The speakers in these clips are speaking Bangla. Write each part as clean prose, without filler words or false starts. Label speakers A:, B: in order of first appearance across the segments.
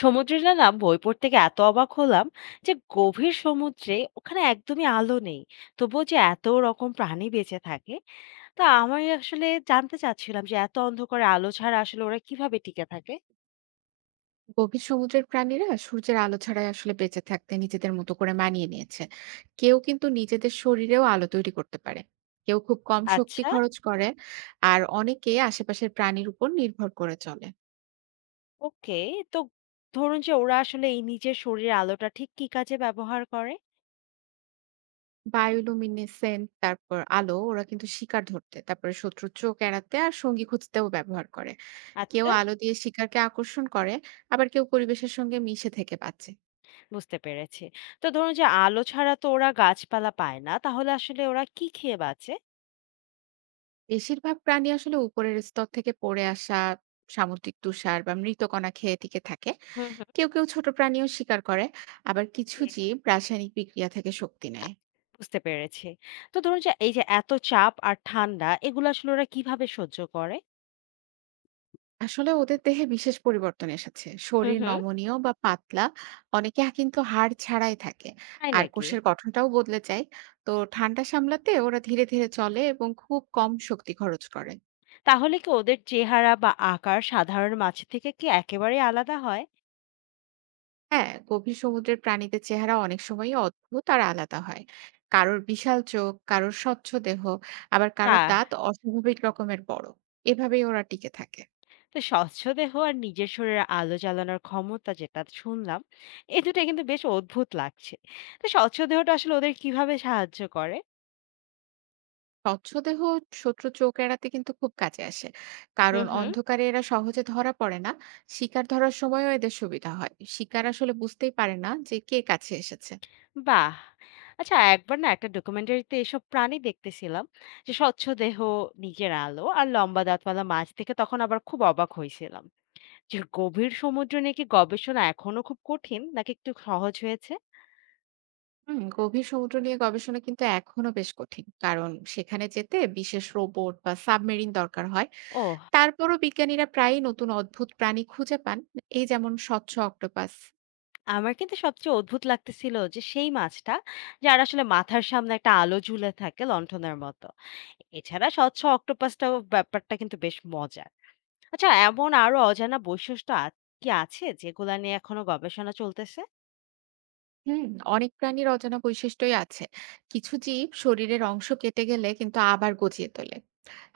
A: সমুদ্রে না না বই পড়তে গিয়ে এত অবাক হলাম যে গভীর সমুদ্রে ওখানে একদমই আলো নেই, তবুও যে এত রকম প্রাণী বেঁচে থাকে, তা আমি আসলে জানতে চাচ্ছিলাম যে এত অন্ধকারে আলো ছাড়া আসলে ওরা কিভাবে টিকে থাকে।
B: গভীর সমুদ্রের প্রাণীরা সূর্যের আলো ছাড়াই আসলে বেঁচে থাকতে নিজেদের মতো করে মানিয়ে নিয়েছে। কেউ কিন্তু নিজেদের শরীরেও আলো তৈরি করতে পারে, কেউ খুব কম শক্তি
A: আচ্ছা।
B: খরচ করে, আর অনেকে আশেপাশের প্রাণীর উপর নির্ভর করে চলে।
A: ওকে। তো ধরুন যে ওরা আসলে এই নিজের শরীরের আলোটা ঠিক কি কাজে ব্যবহার করে?
B: বায়োলুমিনেসেন্ট তারপর আলো ওরা কিন্তু শিকার ধরতে, তারপরে শত্রুর চোখ এড়াতে আর সঙ্গী খুঁজতেও ব্যবহার করে। কেউ
A: আচ্ছা।
B: আলো দিয়ে শিকারকে আকর্ষণ করে, আবার কেউ পরিবেশের সঙ্গে মিশে থেকে বাঁচে।
A: বুঝতে পেরেছি। তো ধরুন যে আলো ছাড়া তো ওরা গাছপালা পায় না, তাহলে আসলে ওরা কি খেয়ে বাঁচে?
B: বেশিরভাগ প্রাণী আসলে উপরের স্তর থেকে পড়ে আসা সামুদ্রিক তুষার বা মৃতকণা খেয়ে টিকে থাকে।
A: হুম।
B: কেউ কেউ ছোট প্রাণীও শিকার করে, আবার কিছু
A: হুম,
B: জীব রাসায়নিক বিক্রিয়া থেকে শক্তি নেয়।
A: বুঝতে পেরেছি। তো ধরুন যে এই যে এত চাপ আর ঠান্ডা এগুলো আসলে ওরা কিভাবে সহ্য করে?
B: আসলে ওদের দেহে বিশেষ পরিবর্তন এসেছে,
A: হুম,
B: শরীর
A: হুম।
B: নমনীয় বা পাতলা, অনেকে কিন্তু হাড় ছাড়াই থাকে,
A: তাই
B: আর
A: নাকি?
B: কোষের গঠনটাও বদলে যায়। তো ঠান্ডা সামলাতে ওরা ধীরে ধীরে চলে এবং খুব কম শক্তি খরচ করে।
A: তাহলে কি ওদের চেহারা বা আকার সাধারণ মাছের থেকে কি একেবারেই আলাদা হয়?
B: হ্যাঁ, গভীর সমুদ্রের প্রাণীদের চেহারা অনেক সময়ই অদ্ভুত আর আলাদা হয়। কারোর বিশাল চোখ, কারোর স্বচ্ছ দেহ, আবার কারোর
A: না।
B: দাঁত অস্বাভাবিক রকমের বড়। এভাবেই ওরা টিকে থাকে।
A: তো স্বচ্ছ দেহ আর নিজের শরীরে আলো জ্বালানোর ক্ষমতা যেটা শুনলাম, এই দুটা কিন্তু বেশ অদ্ভুত লাগছে। তো স্বচ্ছ দেহটা আসলে ওদের কিভাবে সাহায্য করে?
B: স্বচ্ছ দেহ শত্রু চোখ এড়াতে কিন্তু খুব কাজে আসে, কারণ
A: হুম, হুম।
B: অন্ধকারে এরা সহজে ধরা পড়ে না। শিকার ধরার সময়ও এদের সুবিধা হয়, শিকার আসলে বুঝতেই পারে না যে কে কাছে এসেছে।
A: বাহ! আচ্ছা, একবার না একটা ডকুমেন্টারিতে এসব প্রাণী দেখতেছিলাম, যে স্বচ্ছ দেহ, নিজের আলো আর লম্বা দাঁতওয়ালা মাছ দেখে তখন আবার খুব অবাক হয়েছিলাম। যে গভীর সমুদ্র নিয়ে কি গবেষণা এখনো খুব কঠিন নাকি একটু সহজ হয়েছে?
B: হুম, গভীর সমুদ্র নিয়ে গবেষণা কিন্তু এখনো বেশ কঠিন, কারণ সেখানে যেতে বিশেষ রোবট বা সাবমেরিন দরকার হয়।
A: ওহ!
B: তারপরও বিজ্ঞানীরা প্রায়ই নতুন অদ্ভুত প্রাণী খুঁজে পান, এই যেমন স্বচ্ছ অক্টোপাস।
A: আমার কিন্তু সবচেয়ে অদ্ভুত লাগতেছিল যে সেই মাছটা, যার আসলে মাথার সামনে একটা আলো ঝুলে থাকে লণ্ঠনের মতো। এছাড়া স্বচ্ছ অক্টোপাসটাও ব্যাপারটা কিন্তু বেশ মজার। আচ্ছা, এমন আরো অজানা বৈশিষ্ট্য কি আছে যেগুলা নিয়ে এখনো গবেষণা চলতেছে?
B: হুম, অনেক প্রাণীর অজানা বৈশিষ্ট্যই আছে। কিছু জীব শরীরের অংশ কেটে গেলে কিন্তু আবার গজিয়ে তোলে।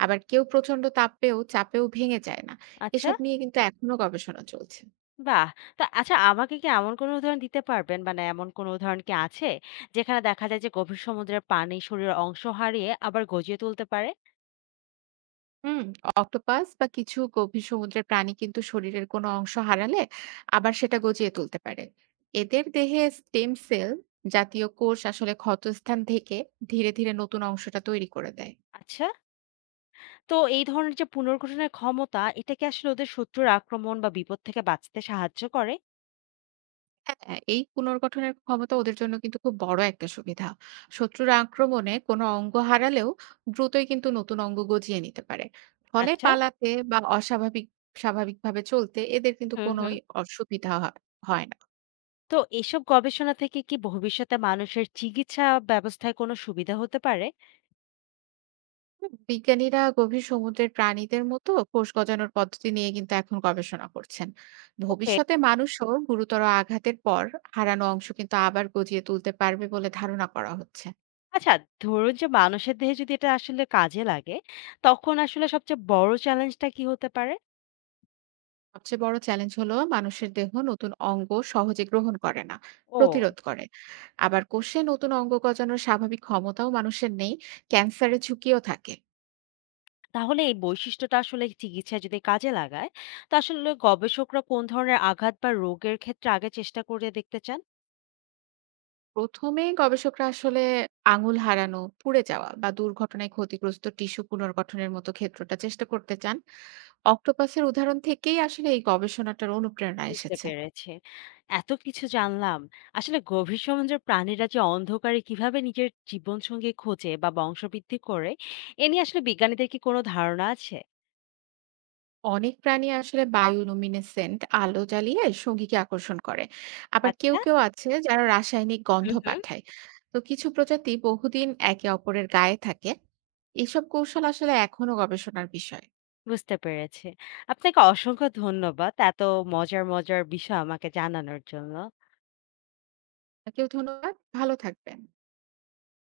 B: আবার কেউ প্রচণ্ড তাপেও চাপেও ভেঙে যায় না।
A: আচ্ছা।
B: এসব নিয়ে কিন্তু এখনো গবেষণা চলছে।
A: বাহ! তা আচ্ছা, আমাকে কি এমন কোনো উদাহরণ দিতে পারবেন? মানে এমন কোনো উদাহরণ কি আছে যেখানে দেখা যায় যে গভীর সমুদ্রের পানি শরীরের অংশ হারিয়ে আবার গজিয়ে তুলতে পারে?
B: হুম, অক্টোপাস বা কিছু গভীর সমুদ্রের প্রাণী কিন্তু শরীরের কোনো অংশ হারালে আবার সেটা গজিয়ে তুলতে পারে। এদের দেহে স্টেম সেল জাতীয় কোষ আসলে ক্ষতস্থান থেকে ধীরে ধীরে নতুন অংশটা তৈরি করে দেয়।
A: আচ্ছা, তো এই ধরনের যে পুনর্গঠনের ক্ষমতা, এটা কি আসলে ওদের শত্রুর আক্রমণ বা বিপদ থেকে বাঁচতে সাহায্য করে?
B: হ্যাঁ, এই পুনর্গঠনের ক্ষমতা ওদের জন্য কিন্তু খুব বড় একটা সুবিধা। শত্রুর আক্রমণে কোনো অঙ্গ হারালেও দ্রুতই কিন্তু নতুন অঙ্গ গজিয়ে নিতে পারে। ফলে
A: আচ্ছা।
B: পালাতে বা অস্বাভাবিক স্বাভাবিকভাবে চলতে এদের কিন্তু
A: হুম, হুম।
B: কোনোই অসুবিধা হয় হয় না।
A: তো এসব গবেষণা থেকে কি ভবিষ্যতে মানুষের চিকিৎসা ব্যবস্থায় কোনো সুবিধা হতে পারে?
B: বিজ্ঞানীরা গভীর সমুদ্রের প্রাণীদের মতো কোষ গজানোর পদ্ধতি নিয়ে কিন্তু এখন গবেষণা করছেন।
A: ওকে।
B: ভবিষ্যতে মানুষও গুরুতর আঘাতের পর হারানো অংশ কিন্তু আবার গজিয়ে তুলতে পারবে বলে ধারণা করা হচ্ছে।
A: আচ্ছা, ধরুন যে মানুষের দেহে যদি এটা আসলে কাজে লাগে, তখন আসলে সবচেয়ে বড় চ্যালেঞ্জটা কি হতে পারে?
B: সবচেয়ে বড় চ্যালেঞ্জ হলো মানুষের দেহ নতুন অঙ্গ সহজে গ্রহণ করে না,
A: ও!
B: প্রতিরোধ করে। আবার কোষে নতুন অঙ্গ গজানোর স্বাভাবিক ক্ষমতাও মানুষের নেই, ক্যান্সারের ঝুঁকিও থাকে।
A: তাহলে এই বৈশিষ্ট্যটা আসলে চিকিৎসায় যদি কাজে লাগায়, তো আসলে গবেষকরা কোন ধরনের আঘাত বা রোগের ক্ষেত্রে আগে চেষ্টা করে দেখতে চান?
B: প্রথমে গবেষকরা আসলে আঙুল হারানো, পুড়ে যাওয়া বা দুর্ঘটনায় ক্ষতিগ্রস্ত টিস্যু পুনর্গঠনের মতো ক্ষেত্রটা চেষ্টা করতে চান। অক্টোপাসের উদাহরণ থেকেই আসলে এই গবেষণাটার অনুপ্রেরণা
A: বুঝতে
B: এসেছে।
A: পেরেছি। এত কিছু জানলাম। আসলে গভীর সমুদ্রের প্রাণীরা যে অন্ধকারে কিভাবে নিজের জীবনসঙ্গী খোঁজে বা বংশবৃদ্ধি করে, এ নিয়ে আসলে বিজ্ঞানীদের কি কোনো ধারণা আছে?
B: অনেক প্রাণী আসলে বায়োলুমিনেসেন্ট আলো জ্বালিয়ে সঙ্গীকে আকর্ষণ করে, আবার কেউ
A: আচ্ছা।
B: কেউ আছে যারা রাসায়নিক গন্ধ
A: হুম, হুম।
B: পাঠায়। তো কিছু প্রজাতি বহুদিন একে অপরের গায়ে থাকে। এসব কৌশল আসলে এখনো গবেষণার বিষয়।
A: বুঝতে পেরেছি। আপনাকে অসংখ্য ধন্যবাদ এত মজার, মজার বিষয় আমাকে জানানোর জন্য।
B: কেউ ধন্যবাদ, ভালো থাকবেন।